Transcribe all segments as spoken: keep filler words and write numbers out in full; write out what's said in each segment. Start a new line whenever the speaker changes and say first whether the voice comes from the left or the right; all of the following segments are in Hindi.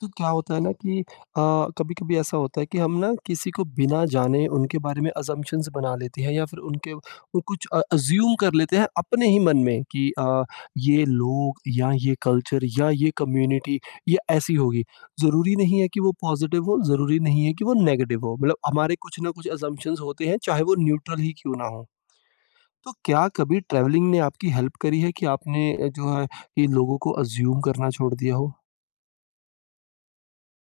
left: तो क्या होता है ना कि अ, कभी-कभी ऐसा होता है कि हम ना किसी को बिना जाने उनके बारे में असम्पशन्स बना लेते हैं या फिर उनके वो कुछ अ, अज़्यूम कर लेते हैं अपने ही मन में कि अ, ये लोग या ये कल्चर या ये कम्युनिटी ये ऐसी होगी। ज़रूरी नहीं है कि वो पॉज़िटिव हो, ज़रूरी नहीं है कि वो नेगेटिव हो। मतलब हमारे कुछ ना कुछ असम्पशन्स होते हैं चाहे वो न्यूट्रल ही क्यों ना हो। तो क्या कभी ट्रैवलिंग ने आपकी हेल्प करी है कि आपने अ, जो है कि लोगों को अज़्यूम करना छोड़ दिया हो?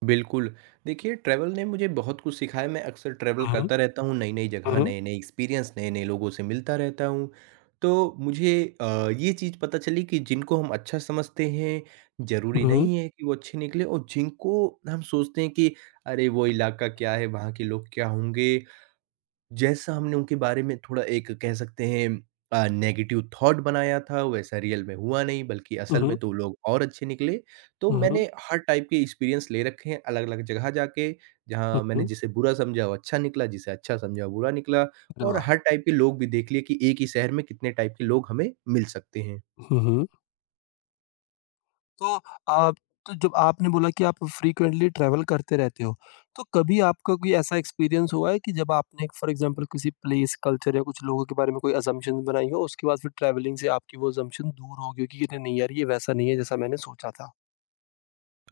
right: बिल्कुल। देखिए, ट्रैवल ने मुझे बहुत कुछ सिखाया। मैं अक्सर ट्रैवल
left: हुँ, हुँ।
right: करता रहता हूँ, नई-नई जगह,
left: हुँ,
right: नए-नए एक्सपीरियंस, नए-नए लोगों से मिलता रहता हूँ। तो मुझे अ, ये चीज़ पता चली कि जिनको हम अच्छा समझते हैं, ज़रूरी
left: हुँ।
right: नहीं है कि वो अच्छे निकले, और जिनको हम सोचते हैं कि अरे! वो इलाका क्या है, वहाँ के लोग क्या होंगे, जैसा हमने उनके बारे में थोड़ा एक कह सकते हैं अ, नेगेटिव थॉट बनाया था, वैसा रियल में हुआ नहीं, बल्कि
left: हुँ,
right: असल में
left: हुँ।
right: तो लोग और अच्छे निकले। तो
left: हुँ, हुँ।
right: मैंने हर टाइप के एक्सपीरियंस ले रखे हैं अलग-अलग जगह जाके,
left: हुँ,
right: जहाँ मैंने
left: हुँ।
right: जिसे बुरा समझा वो अच्छा निकला, जिसे अच्छा समझा वो बुरा निकला,
left: अरे
right: और
left: वाह!
right: हर टाइप के लोग भी देख लिए कि एक ही शहर में कितने टाइप के लोग हमें मिल सकते हैं।
left: हुँ, हुँ। तो आप तो जब आपने बोला कि आप फ्रीक्वेंटली ट्रैवल करते रहते हो, तो कभी आपका कोई ऐसा एक्सपीरियंस हुआ है कि जब आपने फॉर एग्ज़ाम्पल किसी प्लेस, कल्चर या कुछ लोगों के बारे में कोई असम्पशन्स बनाई हो, उसके बाद फिर ट्रैवलिंग से आपकी वो असम्पशन दूर हो गई हो कि अरे नहीं यार, ये वैसा नहीं है जैसा मैंने सोचा था?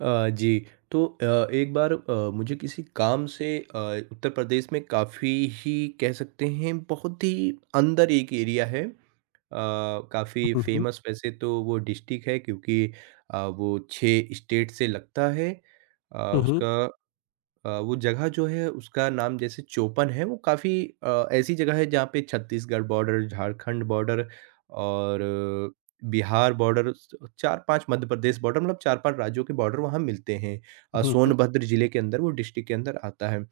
right: अ, जी, तो अ, एक बार अ, मुझे किसी काम से अ, उत्तर प्रदेश में काफ़ी ही कह सकते हैं बहुत ही अंदर एक एरिया है। अ, काफ़ी
left: हुँ, हुँ।
right: फेमस वैसे तो वो डिस्ट्रिक्ट है, क्योंकि अ, वो छह स्टेट से लगता है। अ,
left: हुँ, हुँ।
right: उसका अ, वो जगह जो है उसका नाम जैसे चोपन है, वो काफ़ी अ, ऐसी जगह है जहाँ पे छत्तीसगढ़ बॉर्डर, झारखंड बॉर्डर, और अ, बिहार बॉर्डर, स चार-पाँच मध्य प्रदेश बॉर्डर, मतलब चार-पाँच राज्यों के बॉर्डर वहाँ मिलते हैं। अ,
left: हुँ, हुँ।
right: सोनभद्र ज़िले के अंदर, वो डिस्ट्रिक्ट के अंदर आता है।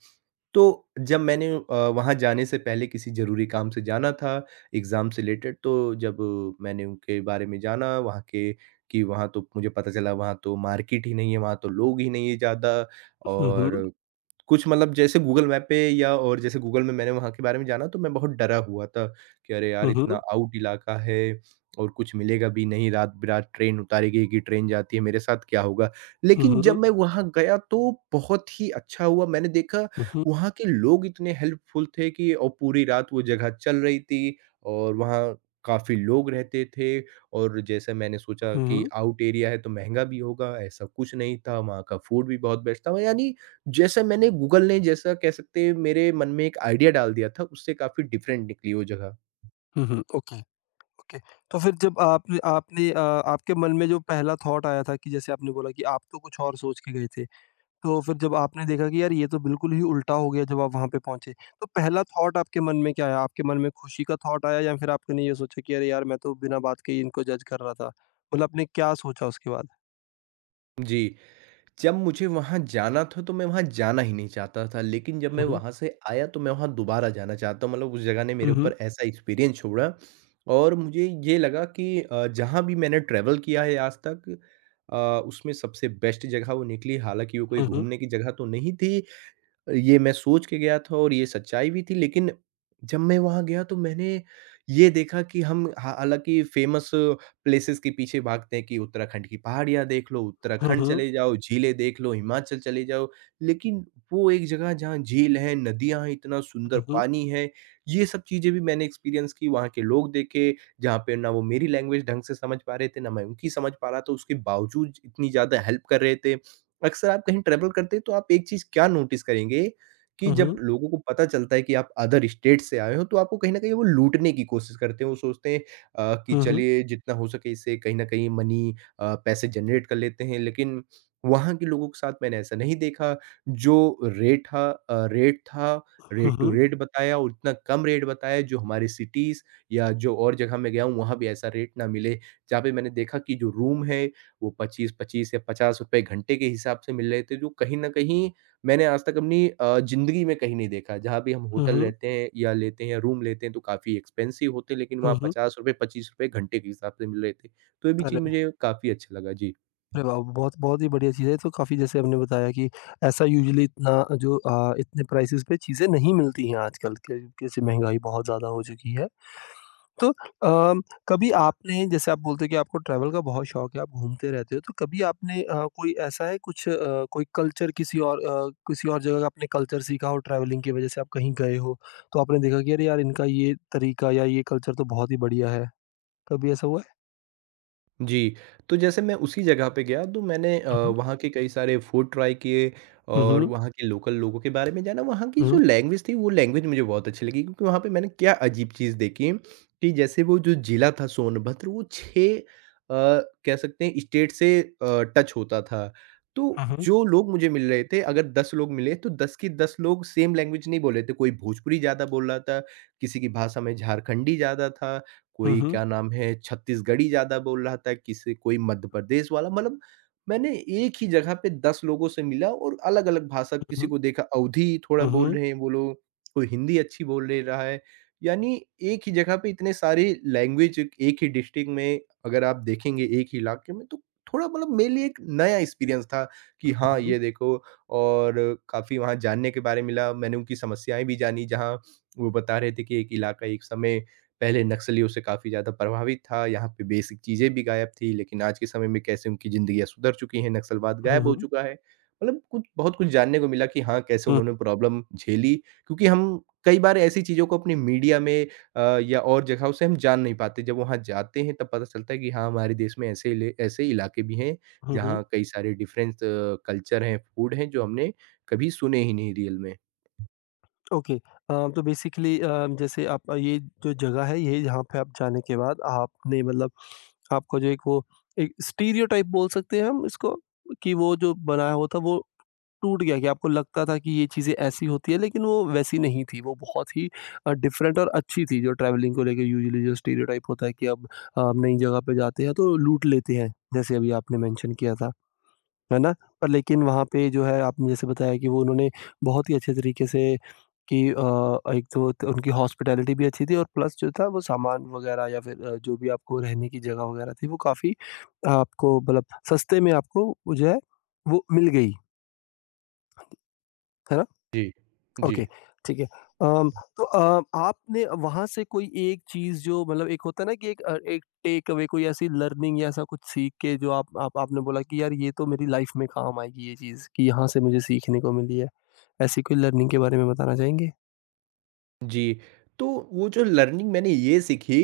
right: तो जब मैंने अ, वहाँ जाने से पहले किसी ज़रूरी काम से जाना था, एग्ज़ाम से रिलेटेड, तो जब मैंने उनके बारे में जाना वहाँ के, कि वहाँ तो मुझे पता चला वहाँ तो मार्केट ही नहीं है, वहाँ तो लोग ही नहीं है ज़्यादा,
left: हुँ, हुँ।
right: और कुछ मतलब जैसे गूगल मैप पे या और जैसे गूगल में मैंने वहाँ के बारे में जाना, तो मैं बहुत डरा हुआ था कि अरे यार,
left: हुँ,
right: इतना
left: हुँ।
right: आउट इलाका है, और कुछ मिलेगा भी नहीं, रात बिरात ट्रेन उतारेगी कि ट्रेन जाती है, मेरे साथ क्या होगा।
left: हुँ,
right: लेकिन जब
left: हुँ।
right: मैं वहाँ गया, तो बहुत ही अच्छा हुआ, मैंने देखा
left: हुँ, हुँ।
right: वहाँ के लोग इतने हेल्पफुल थे, कि और पूरी रात वो जगह चल रही थी, और वहाँ काफ़ी लोग रहते थे। और जैसे मैंने सोचा
left: हुँ,
right: कि
left: हुँ।
right: आउट एरिया है तो महंगा भी होगा, ऐसा कुछ नहीं था। वहाँ का फूड भी बहुत बेस्ट था, यानी जैसे मैंने गूगल ने जैसा कह सकते हैं मेरे मन में एक आइडिया डाल दिया था, उससे काफ़ी डिफरेंट निकली वो जगह।
left: हुँ, हुँ। ओके। ओके। तो फिर जब आपने आपने अ, आपके मन में जो पहला थॉट आया था कि जैसे आपने बोला कि आप तो कुछ और सोच के गए थे, तो फिर जब आपने देखा कि यार ये तो बिल्कुल ही उल्टा हो गया जब आप वहाँ पे पहुँचे, तो पहला थॉट आपके मन में क्या आया? आपके मन में खुशी का थॉट आया या फिर आपने ये सोचा कि अरे यार मैं तो बिना बात के ही इनको जज कर रहा था? मतलब आपने क्या सोचा उसके बाद?
right: जी, जब मुझे वहाँ जाना था तो मैं वहाँ जाना ही नहीं चाहता था, लेकिन जब मैं
left: हुँ, हुँ।
right: वहाँ से आया तो मैं वहाँ दोबारा जाना चाहता हूँ। मतलब उस जगह ने मेरे
left: हुँ, हुँ।
right: ऊपर ऐसा एक्सपीरियंस छोड़ा, और मुझे ये लगा कि अ, जहाँ भी मैंने ट्रैवल किया है आज तक, अ, उसमें सबसे बेस्ट जगह वो निकली। हालाँकि वो कोई
left: हुँ, हुँ।
right: घूमने की जगह तो नहीं थी, ये मैं सोच के गया था, और ये सच्चाई भी थी। लेकिन जब मैं वहाँ गया तो मैंने ये देखा कि हम हा हालाँकि फ़ेमस प्लेसेस के पीछे भागते हैं, कि उत्तराखंड की पहाड़ियाँ देख लो,
left: हुँ,
right: उत्तराखंड
left: हुँ।
right: चले जाओ, झीलें देख लो, हिमाचल चले जाओ। लेकिन वो एक जगह जहाँ झील है, नदियाँ हैं, इतना सुंदर
left: हुँ, हुँ।
right: पानी है, ये सब चीज़ें भी मैंने एक्सपीरियंस की। वहाँ के लोग देखे, जहाँ पे ना वो मेरी लैंग्वेज ढंग से समझ पा रहे थे, ना मैं उनकी समझ पा रहा था, उसके बावजूद इतनी ज़्यादा हेल्प कर रहे थे। अक्सर आप कहीं ट्रैवल करते हैं, तो आप एक चीज़ क्या नोटिस करेंगे, कि
left: हुँ,
right: जब
left: हुँ।
right: लोगों को पता चलता है कि आप अदर स्टेट से आए हो, तो आपको कहीं न कहीं वो लूटने की कोशिश करते हैं। वो सोचते हैं अ, कि
left: हुँ, हुँ।
right: चलिए जितना हो सके इससे कहीं न कहीं मनी अ, पैसे जनरेट कर लेते हैं। लेकिन वहाँ के लोगों के साथ मैंने ऐसा नहीं देखा। जो रेट था अ, रेट था,
left: हुँ,
right: रेट टू
left: हुँ।
right: रेट बताया, और इतना कम रेट बताया जो हमारे सिटीज़ या जो और जगह मैं गया हूँ वहाँ भी ऐसा रेट ना मिले। जहाँ पे मैंने देखा कि जो रूम है वो पच्चीस-पच्चीस या ₹पचास रुपये घंटे के हिसाब से मिल रहे थे, जो कहीं न कहीं मैंने आज तक अपनी अ, ज़िंदगी में कहीं नहीं देखा। जहाँ भी हम
left: हुँ,
right: होटल
left: हुँ।
right: रहते हैं या लेते हैं या रूम लेते हैं तो काफ़ी एक्सपेंसिव होते हैं, लेकिन
left: हुँ,
right: वहाँ
left: हुँ।
right: ₹पचास रुपये ₹पच्चीस रुपये घंटे के हिसाब से मिल रहे थे। तो ये भी चीज़
left: अरे
right: मुझे काफ़ी अच्छा लगा। जी।
left: अरे वाह! बहुत बहुत ही बढ़िया चीज़ है, तो काफ़ी जैसे आपने बताया कि ऐसा यूजुअली इतना जो अ, इतने प्राइसेज़ पे चीज़ें नहीं मिलती हैं आजकल के जैसे महँगाई बहुत ज़्यादा हो चुकी है। तो अ, कभी आपने जैसे आप बोलते हो कि आपको ट्रैवल का बहुत शौक है, आप घूमते रहते हो, तो कभी आपने अ, कोई ऐसा है कुछ अ, कोई कल्चर किसी और अ, किसी और जगह का आपने कल्चर सीखा हो ट्रैवलिंग की वज़ह से आप कहीं गए हो, तो आपने देखा कि अरे यार इनका ये तरीका या ये कल्चर तो बहुत ही बढ़िया है, कभी ऐसा हुआ है?
right: जी, तो जैसे मैं उसी जगह पे गया तो मैंने अ,
left: हुँ, हुँ।
right: वहाँ के कई सारे फूड ट्राई किए,
left: हुँ,
right: और
left: हुँ।
right: वहाँ के लोकल लोगों के बारे में जाना, वहाँ की
left: हुँ,
right: जो लैंग्वेज थी वो लैंग्वेज मुझे बहुत अच्छी लगी, क्योंकि वहाँ पे मैंने क्या अजीब चीज़ देखी कि जैसे वो जो ज़िला था सोनभद्र वो छह अ, कह सकते हैं स्टेट से अ, टच होता था। तो
left: हुँ,
right: जो लोग मुझे मिल रहे थे, अगर दस लोग मिले तो दस के दस लोग सेम लैंग्वेज नहीं बोल रहे थे, कोई भोजपुरी ज़्यादा बोल रहा था, किसी की भाषा में झारखंडी ज़्यादा था।
left: हुँ,
right: कोई
left: हुँ, हुँ,
right: क्या नाम है छत्तीसगढ़ी ज़्यादा बोल रहा था, किसी कोई मध्य प्रदेश वाला, मतलब मैंने एक ही जगह पे दस लोगों से मिला, और अलग-अलग भाषा किसी
left: हुँ,
right: को देखा अवधी थोड़ा
left: हुँ,
right: बोल
left: हुँ।
right: रहे हैं वो लोग, कोई हिंदी अच्छी बोल ले रहा है। यानी एक ही जगह पे इतने सारे लैंग्वेज, एक ही डिस्ट्रिक्ट में, अगर आप देखेंगे एक ही इलाके में, तो थोड़ा मतलब मेरे लिए एक नया एक्सपीरियंस था कि हाँ,
left: हुँ,
right: ये देखो। और काफ़ी वहाँ जानने के बारे में मिला। मैंने उनकी समस्याएँ भी जानी, जहाँ वो बता रहे थे कि एक इलाका एक समय पहले नक्सलियों से काफ़ी ज़्यादा प्रभावित था, यहाँ पे बेसिक चीज़ें भी गायब थी, लेकिन आज के समय में कैसे उनकी ज़िंदगियाँ सुधर चुकी हैं, नक्सलवाद
left: हुँ,
right: गायब हो
left: हुँ।
right: चुका है। मतलब कुछ बहुत कुछ जानने को मिला कि हाँ, कैसे
left: हुँ,
right: उन्होंने प्रॉब्लम झेली, क्योंकि हम कई बार ऐसी चीज़ों को अपनी मीडिया में अ, या और जगहों से हम जान नहीं पाते। जब वहाँ जाते हैं तब पता चलता है कि हाँ, हमारे देश में ऐसे इले ऐसे इलाके भी हैं,
left: हुँ, हुँ।
right: जहाँ कई सारे डिफरेंस अ, कल्चर हैं, फूड हैं, जो हमने कभी सुने ही नहीं रियल में।
left: ओके अ, तो बेसिकली अ, जैसे आप अ, ये जो जगह है ये यहाँ पे आप जाने के बाद आपने मतलब आपका जो एक वो एक स्टीरियोटाइप बोल सकते हैं हम इसको कि वो जो बनाया हुआ था वो टूट गया कि आपको लगता था कि ये चीज़ें ऐसी होती है लेकिन वो वैसी नहीं थी। वो बहुत ही अ, डिफरेंट और अच्छी थी जो ट्रैवलिंग को लेके यूजुअली जो स्टीरियोटाइप होता है कि अब अ, हम नई जगह पे जाते हैं तो लूट लेते हैं, जैसे अभी आपने मेंशन किया था। है ना? पर लेकिन वहाँ पे जो है आपने जैसे बताया कि वो उन्होंने बहुत ही अच्छे तरीके से कि अ, एक तो त उनकी हॉस्पिटैलिटी भी अच्छी थी और प्लस जो था वो सामान वग़ैरह या फिर अ, जो भी आपको रहने की जगह वग़ैरह थी वो काफ़ी आपको मतलब सस्ते में आपको वो जो है वो मिल गई, है ना?
right: जी। जी।
left: ओके, ठीक है। अम, तो अ, आपने वहाँ से कोई एक चीज़ जो मतलब एक होता है ना कि एक अ, एक टेक अवे कोई ऐसी लर्निंग या ऐसा कुछ सीख के जो आप आप आपने बोला कि यार ये तो मेरी लाइफ़ में काम आएगी ये चीज़ कि यहाँ से मुझे सीखने को मिली है। ऐसी कोई लर्निंग के बारे में बताना चाहेंगे?
right: जी, तो वो जो लर्निंग मैंने ये सीखी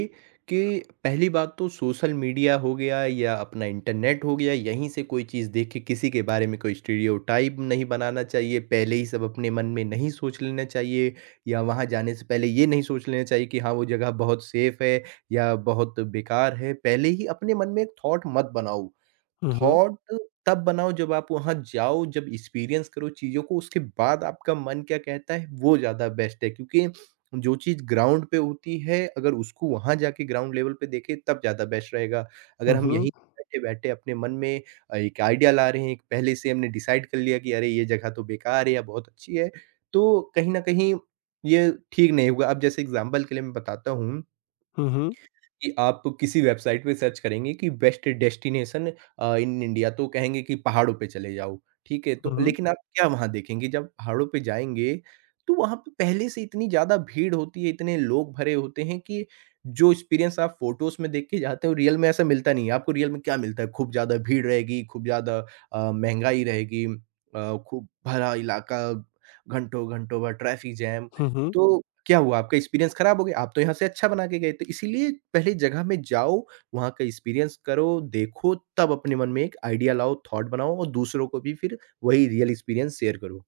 right: कि पहली बात, तो सोशल मीडिया हो गया या अपना इंटरनेट हो गया, यहीं से कोई चीज़ देख के किसी के बारे में कोई स्टीरियोटाइप नहीं बनाना चाहिए। पहले ही सब अपने मन में नहीं सोच लेना चाहिए, या वहाँ जाने से पहले ये नहीं सोच लेना चाहिए कि हाँ, वो जगह बहुत सेफ़ है या बहुत बेकार है। पहले ही अपने मन में एक थॉट मत बनाओ।
left: हुँ, हुँ।
right: थॉट तब बनाओ जब आप वहाँ जाओ, जब एक्सपीरियंस करो चीज़ों को, उसके बाद आपका मन क्या कहता है, वो ज़्यादा बेस्ट है। क्योंकि जो चीज़ ग्राउंड पे होती है, अगर उसको वहाँ जाके ग्राउंड लेवल पे देखें, तब ज़्यादा बेस्ट रहेगा। अगर
left: हुँ,
right: हम यहीं
left: हुँ।
right: बैठे-बैठे अपने मन में अ, एक आइडिया ला रहे हैं, एक पहले से हमने डिसाइड कर लिया कि अरे! ये जगह तो बेकार है या बहुत अच्छी है, तो कहीं न कहीं ये ठीक नहीं होगा। अब जैसे एग्ज़ाम्पल के लिए मैं बताता हूँ
left: हुँ, हुँ।
right: कि आप किसी वेबसाइट पे सर्च करेंगे कि best destination uh, in India, तो कहेंगे कि पहाड़ों पे चले जाओ, ठीक है? तो
left: हुँ, हुँ।
right: लेकिन आप क्या वहाँ देखेंगे जब पहाड़ों पे जाएँगे, तो वहाँ पे पहले से इतनी ज़्यादा भीड़ होती है, इतने लोग भरे होते हैं कि जो एक्सपीरियंस आप फ़ोटोज़ में देख के जाते हो रियल में ऐसा मिलता नहीं है। आपको रियल में क्या मिलता है? खूब ज़्यादा भीड़ रहेगी, खूब ज़्यादा अ, महँगाई रहेगी, अ, खूब भरा इलाका, घंटों-घंटों भर ट्रैफिक जैम।
left: हुँ, हुँ।
right: तो क्या हुआ? आपका एक्सपीरियंस खराब हो गया? आप तो यहाँ से अच्छा बना के गए थे। इसीलिए पहले जगह में जाओ, वहाँ का एक्सपीरियंस करो, देखो, तब अपने मन में एक आइडिया लाओ, थॉट बनाओ और दूसरों को भी फिर वही रियल एक्सपीरियंस शेयर करो।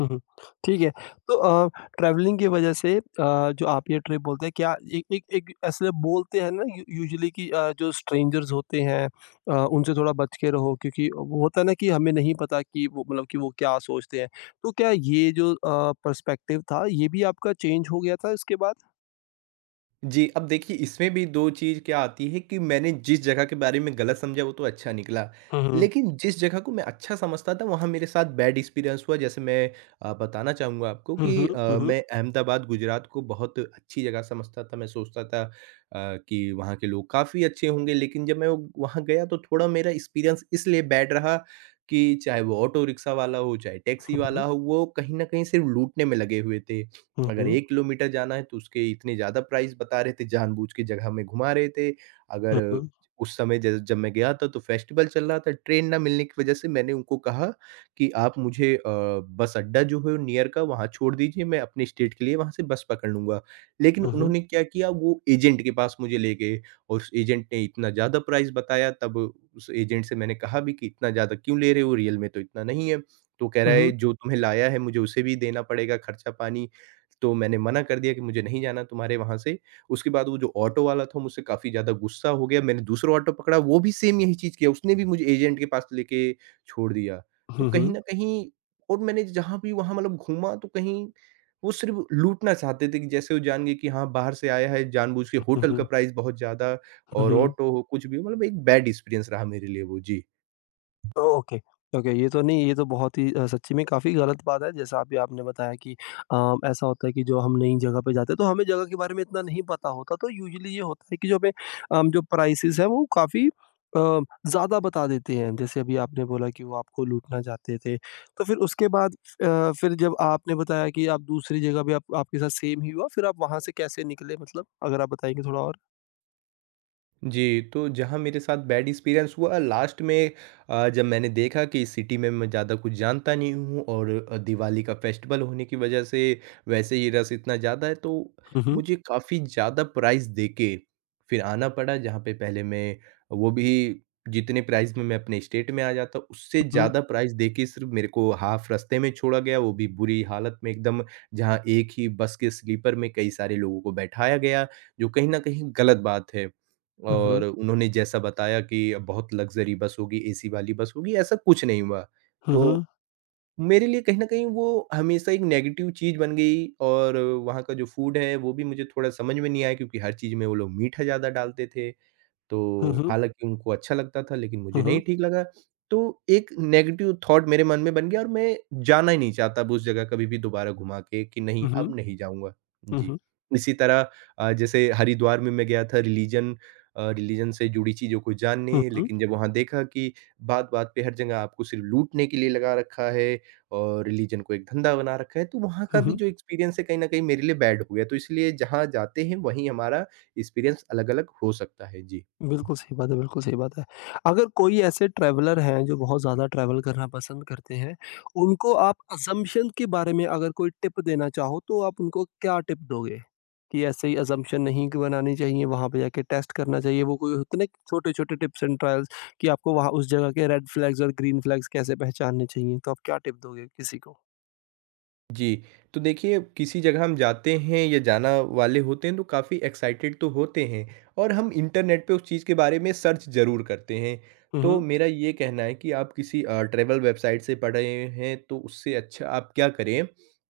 left: हुँ, हुँ। ठीक है, तो अ, ट्रैवलिंग की वजह से अ, जो आप ये ट्रिप बोलते हैं क्या एक एक एक ऐसे बोलते हैं ना यू यूजुअली कि अ, जो स्ट्रेंजर्स होते हैं अ, उनसे थोड़ा बच के रहो क्योंकि वो होता है ना कि हमें नहीं पता कि वो मतलब कि वो क्या सोचते हैं। तो क्या ये जो अ, पर्सपेक्टिव था ये भी आपका चेंज हो गया था इसके बाद?
right: जी, अब देखिए इसमें भी दो चीज़ क्या आती है कि मैंने जिस जगह के बारे में गलत समझा वो तो अच्छा निकला।
left: हुँ, हुँ।
right: लेकिन जिस जगह को मैं अच्छा समझता था वहाँ मेरे साथ बैड एक्सपीरियंस हुआ। जैसे मैं अ, बताना चाहूँगा आपको
left: हुँ,
right: कि
left: हुँ,
right: अ,
left: हुँ, हुँ,
right: मैं अहमदाबाद गुजरात को बहुत अच्छी जगह समझता था। मैं सोचता था अ, कि वहाँ के लोग काफ़ी अच्छे होंगे, लेकिन जब मैं वो वहाँ गया तो थोड़ा मेरा एक्सपीरियंस इसलिए बैड रहा कि चाहे वो ऑटो रिक्शा वाला हो, चाहे टैक्सी वाला
left: हुँ,
right: हो, वो कहीं न कहीं सिर्फ़ लूटने में लगे हुए थे।
left: हुँ,
right: अगर
left: हुँ,
right: एक किलोमीटर जाना है तो उसके इतने ज़्यादा प्राइस बता रहे थे, जानबूझ के जगह में घुमा रहे थे। अगर
left: हुँ,
right: उस समय ज जब मैं गया था तो फेस्टिवल चल रहा था, ट्रेन ना मिलने की वजह से मैंने उनको कहा कि आप मुझे अ, बस अड्डा जो है नियर का वहाँ छोड़ दीजिए, मैं अपने स्टेट के लिए वहाँ से बस पकड़ लूँगा। लेकिन
left: हुँ, हुँ, हुँ, हुँ, हुँ,
right: उन्होंने क्या किया, वो एजेंट के पास मुझे ले गए और उस एजेंट ने इतना ज़्यादा प्राइस बताया, तब उस एजेंट से मैंने कहा भी कि इतना ज़्यादा क्यों ले रहे हो? रियल में तो इतना नहीं है। तो कह रहा है
left: हुँ,
right: जो तुम्हें लाया है, मुझे उसे भी देना पड़ेगा खर्चा पानी। तो मैंने मना कर दिया कि मुझे नहीं जाना तुम्हारे वहाँ से। उसके बाद वो जो ऑटो वाला था मुझसे काफ़ी ज़्यादा गुस्सा हो गया। मैंने दूसरा ऑटो पकड़ा, वो भी सेम यही चीज़ किया। उसने भी मुझे एजेंट के पास लेके छोड़ दिया। तो
left: हुँ,
right: कहीं
left: हुँ,
right: न कहीं और मैंने जहाँ भी वहाँ मतलब घूमा, तो कहीं वो सिर्फ़ लूटना चाहते थे कि जैसे वो जान गए कि हाँ, बाहर से आया है, जानबूझ के होटल का
left: हुँ,
right: प्राइस बहुत ज़्यादा
left: हुँ,
right: और
left: हुँ।
right: ऑटो हो, कुछ भी हो, मतलब एक बैड एक्सपीरियंस रहा मेरे लिए वो। जी।
left: ओके, ओके ये तो नहीं ये तो बहुत ही अ, सच्ची में काफ़ी गलत बात है जैसा अभी आपने बताया कि अ, ऐसा होता है कि जो हम नई जगह पे जाते हैं तो हमें जगह के बारे में इतना नहीं पता होता तो यूजुअली ये होता है कि जो हमें अम, जो प्राइसेस हैं वो काफ़ी अ, ज़्यादा बता देते हैं। जैसे अभी आपने बोला कि वो आपको लूटना चाहते थे। तो फिर उसके बाद अ, फिर जब आपने बताया कि आप दूसरी जगह भी आप आपके साथ सेम ही हुआ फिर आप वहाँ से कैसे निकले मतलब? अगर आप बताएँगे थोड़ा और?
right: जी, तो जहाँ मेरे साथ बैड एक्सपीरियंस हुआ लास्ट में, अ, जब मैंने देखा कि इस सिटी में मैं ज़्यादा कुछ जानता नहीं हूँ और अ, दिवाली का फेस्टिवल होने की वजह से वैसे ही रश इतना ज़्यादा है, तो
left: हुँ, हुँ,
right: मुझे काफ़ी ज़्यादा प्राइस देके फिर आना पड़ा, जहाँ पे पहले मैं, वो भी जितने प्राइस में मैं अपने स्टेट में आ जाता, उससे
left: हुँ,
right: ज़्यादा प्राइस देके सिर्फ मेरे को हाफ रास्ते में छोड़ा गया, वो भी बुरी हालत में एकदम, जहाँ एक ही बस के स्लीपर में कई सारे लोगों को बैठाया गया, जो कहीं न कहीं गलत बात है।
left: हुँ, हुँ,
right: और उन्होंने जैसा बताया कि बहुत लग्ज़री बस होगी, एसी वाली बस होगी, ऐसा कुछ नहीं हुआ।
left: हुँ,
right: तो मेरे लिए कहीं न कहीं वो हमेशा एक नेगेटिव चीज़ बन गई, और वहाँ का जो फूड है, वो भी मुझे थोड़ा समझ में नहीं आया, क्योंकि हर चीज़ में वो लोग मीठा ज़्यादा डालते थे।
left: हुँ, हुँ,
right: तो
left: हुँ,
right: हालाँकि उनको अच्छा लगता था लेकिन मुझे
left: हुँ,
right: नहीं
left: हुँ,
right: ठीक लगा, तो एक नेगेटिव थॉट मेरे मन में बन गया और मैं जाना ही नहीं चाहता अब उस जगह कभी भी दोबारा, घुमा के कि नहीं,
left: हुँ,
right: अब
left: हुँ,
right: नहीं जाऊँगा।
left: हुँ,
right: जी।
left: हुँ,
right: इसी तरह अ, जैसे हरिद्वार में मैं गया था रिलिजन अ, रिलिजन से जुड़ी चीज़ों को जानने,
left: हुँ।
right: लेकिन जब वहाँ देखा कि बात-बात पे हर जगह आपको सिर्फ़ लूटने के लिए लगा रखा है और रिलिजन को एक धंधा बना रखा है, तो वहाँ का
left: हुँ,
right: भी
left: हुँ।
right: जो एक्सपीरियंस है कहीं न कहीं मेरे लिए बैड हो गया, तो इसलिए जहाँ जाते हैं वहीं हमारा एक्सपीरियंस अलग-अलग हो सकता है। जी।
left: बिल्कुल सही बात है, बिल्कुल सही बात है। अगर कोई ऐसे ट्रैवलर हैं जो बहुत ज़्यादा ट्रैवल करना पसंद करते हैं, उनको आप असम्पशन के बारे में अगर कोई टिप देना चाहो तो आप उनको क्या टिप दोगे? कि ऐसे ही असम्पशन नहीं क बनानी चाहिए, वहाँ पे जाके टेस्ट करना चाहिए, वो कोई होते ना छोटे-छोटे टिप्स एंड ट्रायल्स कि आपको वहाँ उस जगह के रेड फ्लैग्स और ग्रीन फ्लैग्स कैसे पहचानने चाहिए, तो आप क्या टिप दोगे किसी को?
right: जी, तो देखिए किसी जगह हम जाते हैं या जाना वाले होते हैं तो काफ़ी एक्साइटेड तो होते हैं और हम इंटरनेट पे उस चीज़ के बारे में सर्च ज़रूर करते हैं।
left: हुँ,
right: तो
left: हुँ।
right: मेरा ये कहना है कि आप किसी अ, ट्रैवल वेबसाइट से पढ़ रहे हैं तो उससे अच्छा आप क्या करें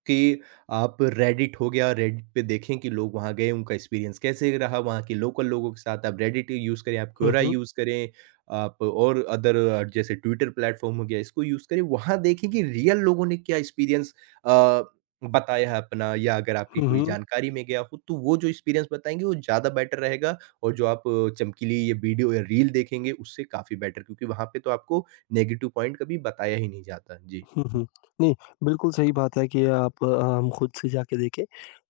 right: कि आप रेडिट हो गया, रेडिट पे देखें कि लोग वहाँ गए उनका एक्सपीरियंस कैसे रहा, वहाँ के लोकल लोगों के साथ, आप रेडिट यूज़ करें, आप
left: हुँ,
right: क्वोरा
left: हुँ।
right: यूज़ करें, आप और अदर जैसे ट्विटर प्लेटफ़ॉर्म हो गया इसको यूज़ करें। वहाँ देखें कि रियल लोगों ने क्या एक्सपीरियंस अ, बताया है अपना, या अगर आपकी
left: हुँ,
right: कोई
left: हुँ।
right: जानकारी में गया हो, तो वो जो एक्सपीरियंस बताएँगे वो ज़्यादा बेटर रहेगा, और जो आप अ, चमकीली ये वीडियो या रील देखेंगे उससे काफ़ी बेटर, क्योंकि वहाँ पे तो आपको नेगेटिव पॉइंट कभी बताया ही नहीं जाता। जी।
left: हुँ, हुँ। नहीं, बिल्कुल सही बात है कि आप अ, हम खुद से जाके देखें।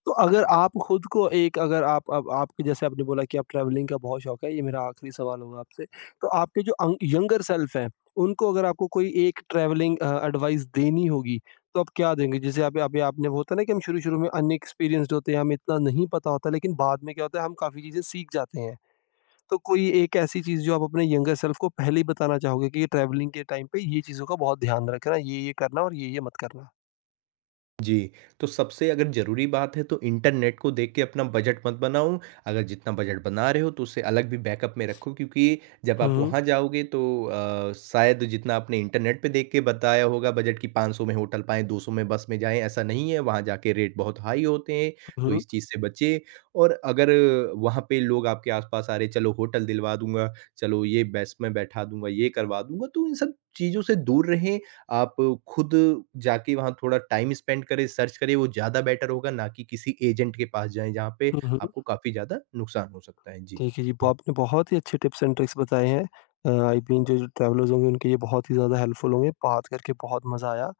left: तो अगर आप खुद को एक अगर आप आप आपके जैसे आपने बोला कि आप ट्रैवलिंग का बहुत शौक है, ये मेरा आखिरी सवाल होगा आपसे। तो आपके जो अंग यंगर सेल्फ है, उनको अगर आपको कोई एक ट्रैवलिंग अ, एडवाइस देनी होगी, तो आप क्या देंगे? जैसे अभी अभी आपने वो होता है ना कि हम शुरू-शुरू में अनएक्सपीरियंस्ड होते हैं, हमें इतना नहीं पता होता, लेकिन बाद में क्या होता है, हम काफ़ी चीज़ें सीख जाते हैं। तो कोई एक ऐसी चीज़ जो आप अपने यंगर सेल्फ को पहले ही बताना चाहोगे कि ये ट्रैवलिंग के टाइम पे ये चीज़ों का बहुत ध्यान रखना, ये ये करना और ये ये मत करना?
right: जी, तो सबसे अगर ज़रूरी बात है तो इंटरनेट को देख के अपना बजट मत बनाओ। अगर जितना बजट बना रहे हो तो उससे अलग भी बैकअप में रखो, क्योंकि जब आप
left: हुँ,
right: वहाँ जाओगे तो अ, शायद जितना आपने इंटरनेट पे देख के बताया होगा बजट कि पाँच सौ में होटल पाएँ, दो सौ में बस में जाएँ, ऐसा नहीं है। वहाँ जाके रेट बहुत हाई होते हैं, तो
left: हुँ,
right: इस चीज़ से बचें। और अगर वहाँ पे लोग आपके आस-पास आ रहे हैं, चलो होटल दिलवा दूँगा, चलो ये बस में बैठा दूँगा, ये करवा दूँगा, तो इन सब चीज़ों से दूर रहें। आप खुद जाके वहाँ थोड़ा टाइम स्पेंड करें, सर्च करें, वो ज़्यादा बेटर होगा, ना कि किसी एजेंट के पास जाएँ, जहाँ पे
left: हुँ, हुँ।
right: आपको काफ़ी ज़्यादा नुकसान हो सकता है। जी।
left: ठीक है जी, ब आपने बहुत ही अच्छे टिप्स एंड ट्रिक्स बताए हैं। अ, आई थिंक जो जो ट्रैवलर्स होंगे उनके लिए बहुत ही ज़्यादा हेल्पफुल होंगे। बात करके बहुत मज़ा आया।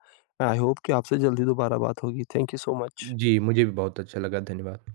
left: आई होप कि आपसे जल्दी दोबारा बात होगी। Thank you so much.
right: जी, मुझे भी बहुत अच्छा लगा। धन्यवाद।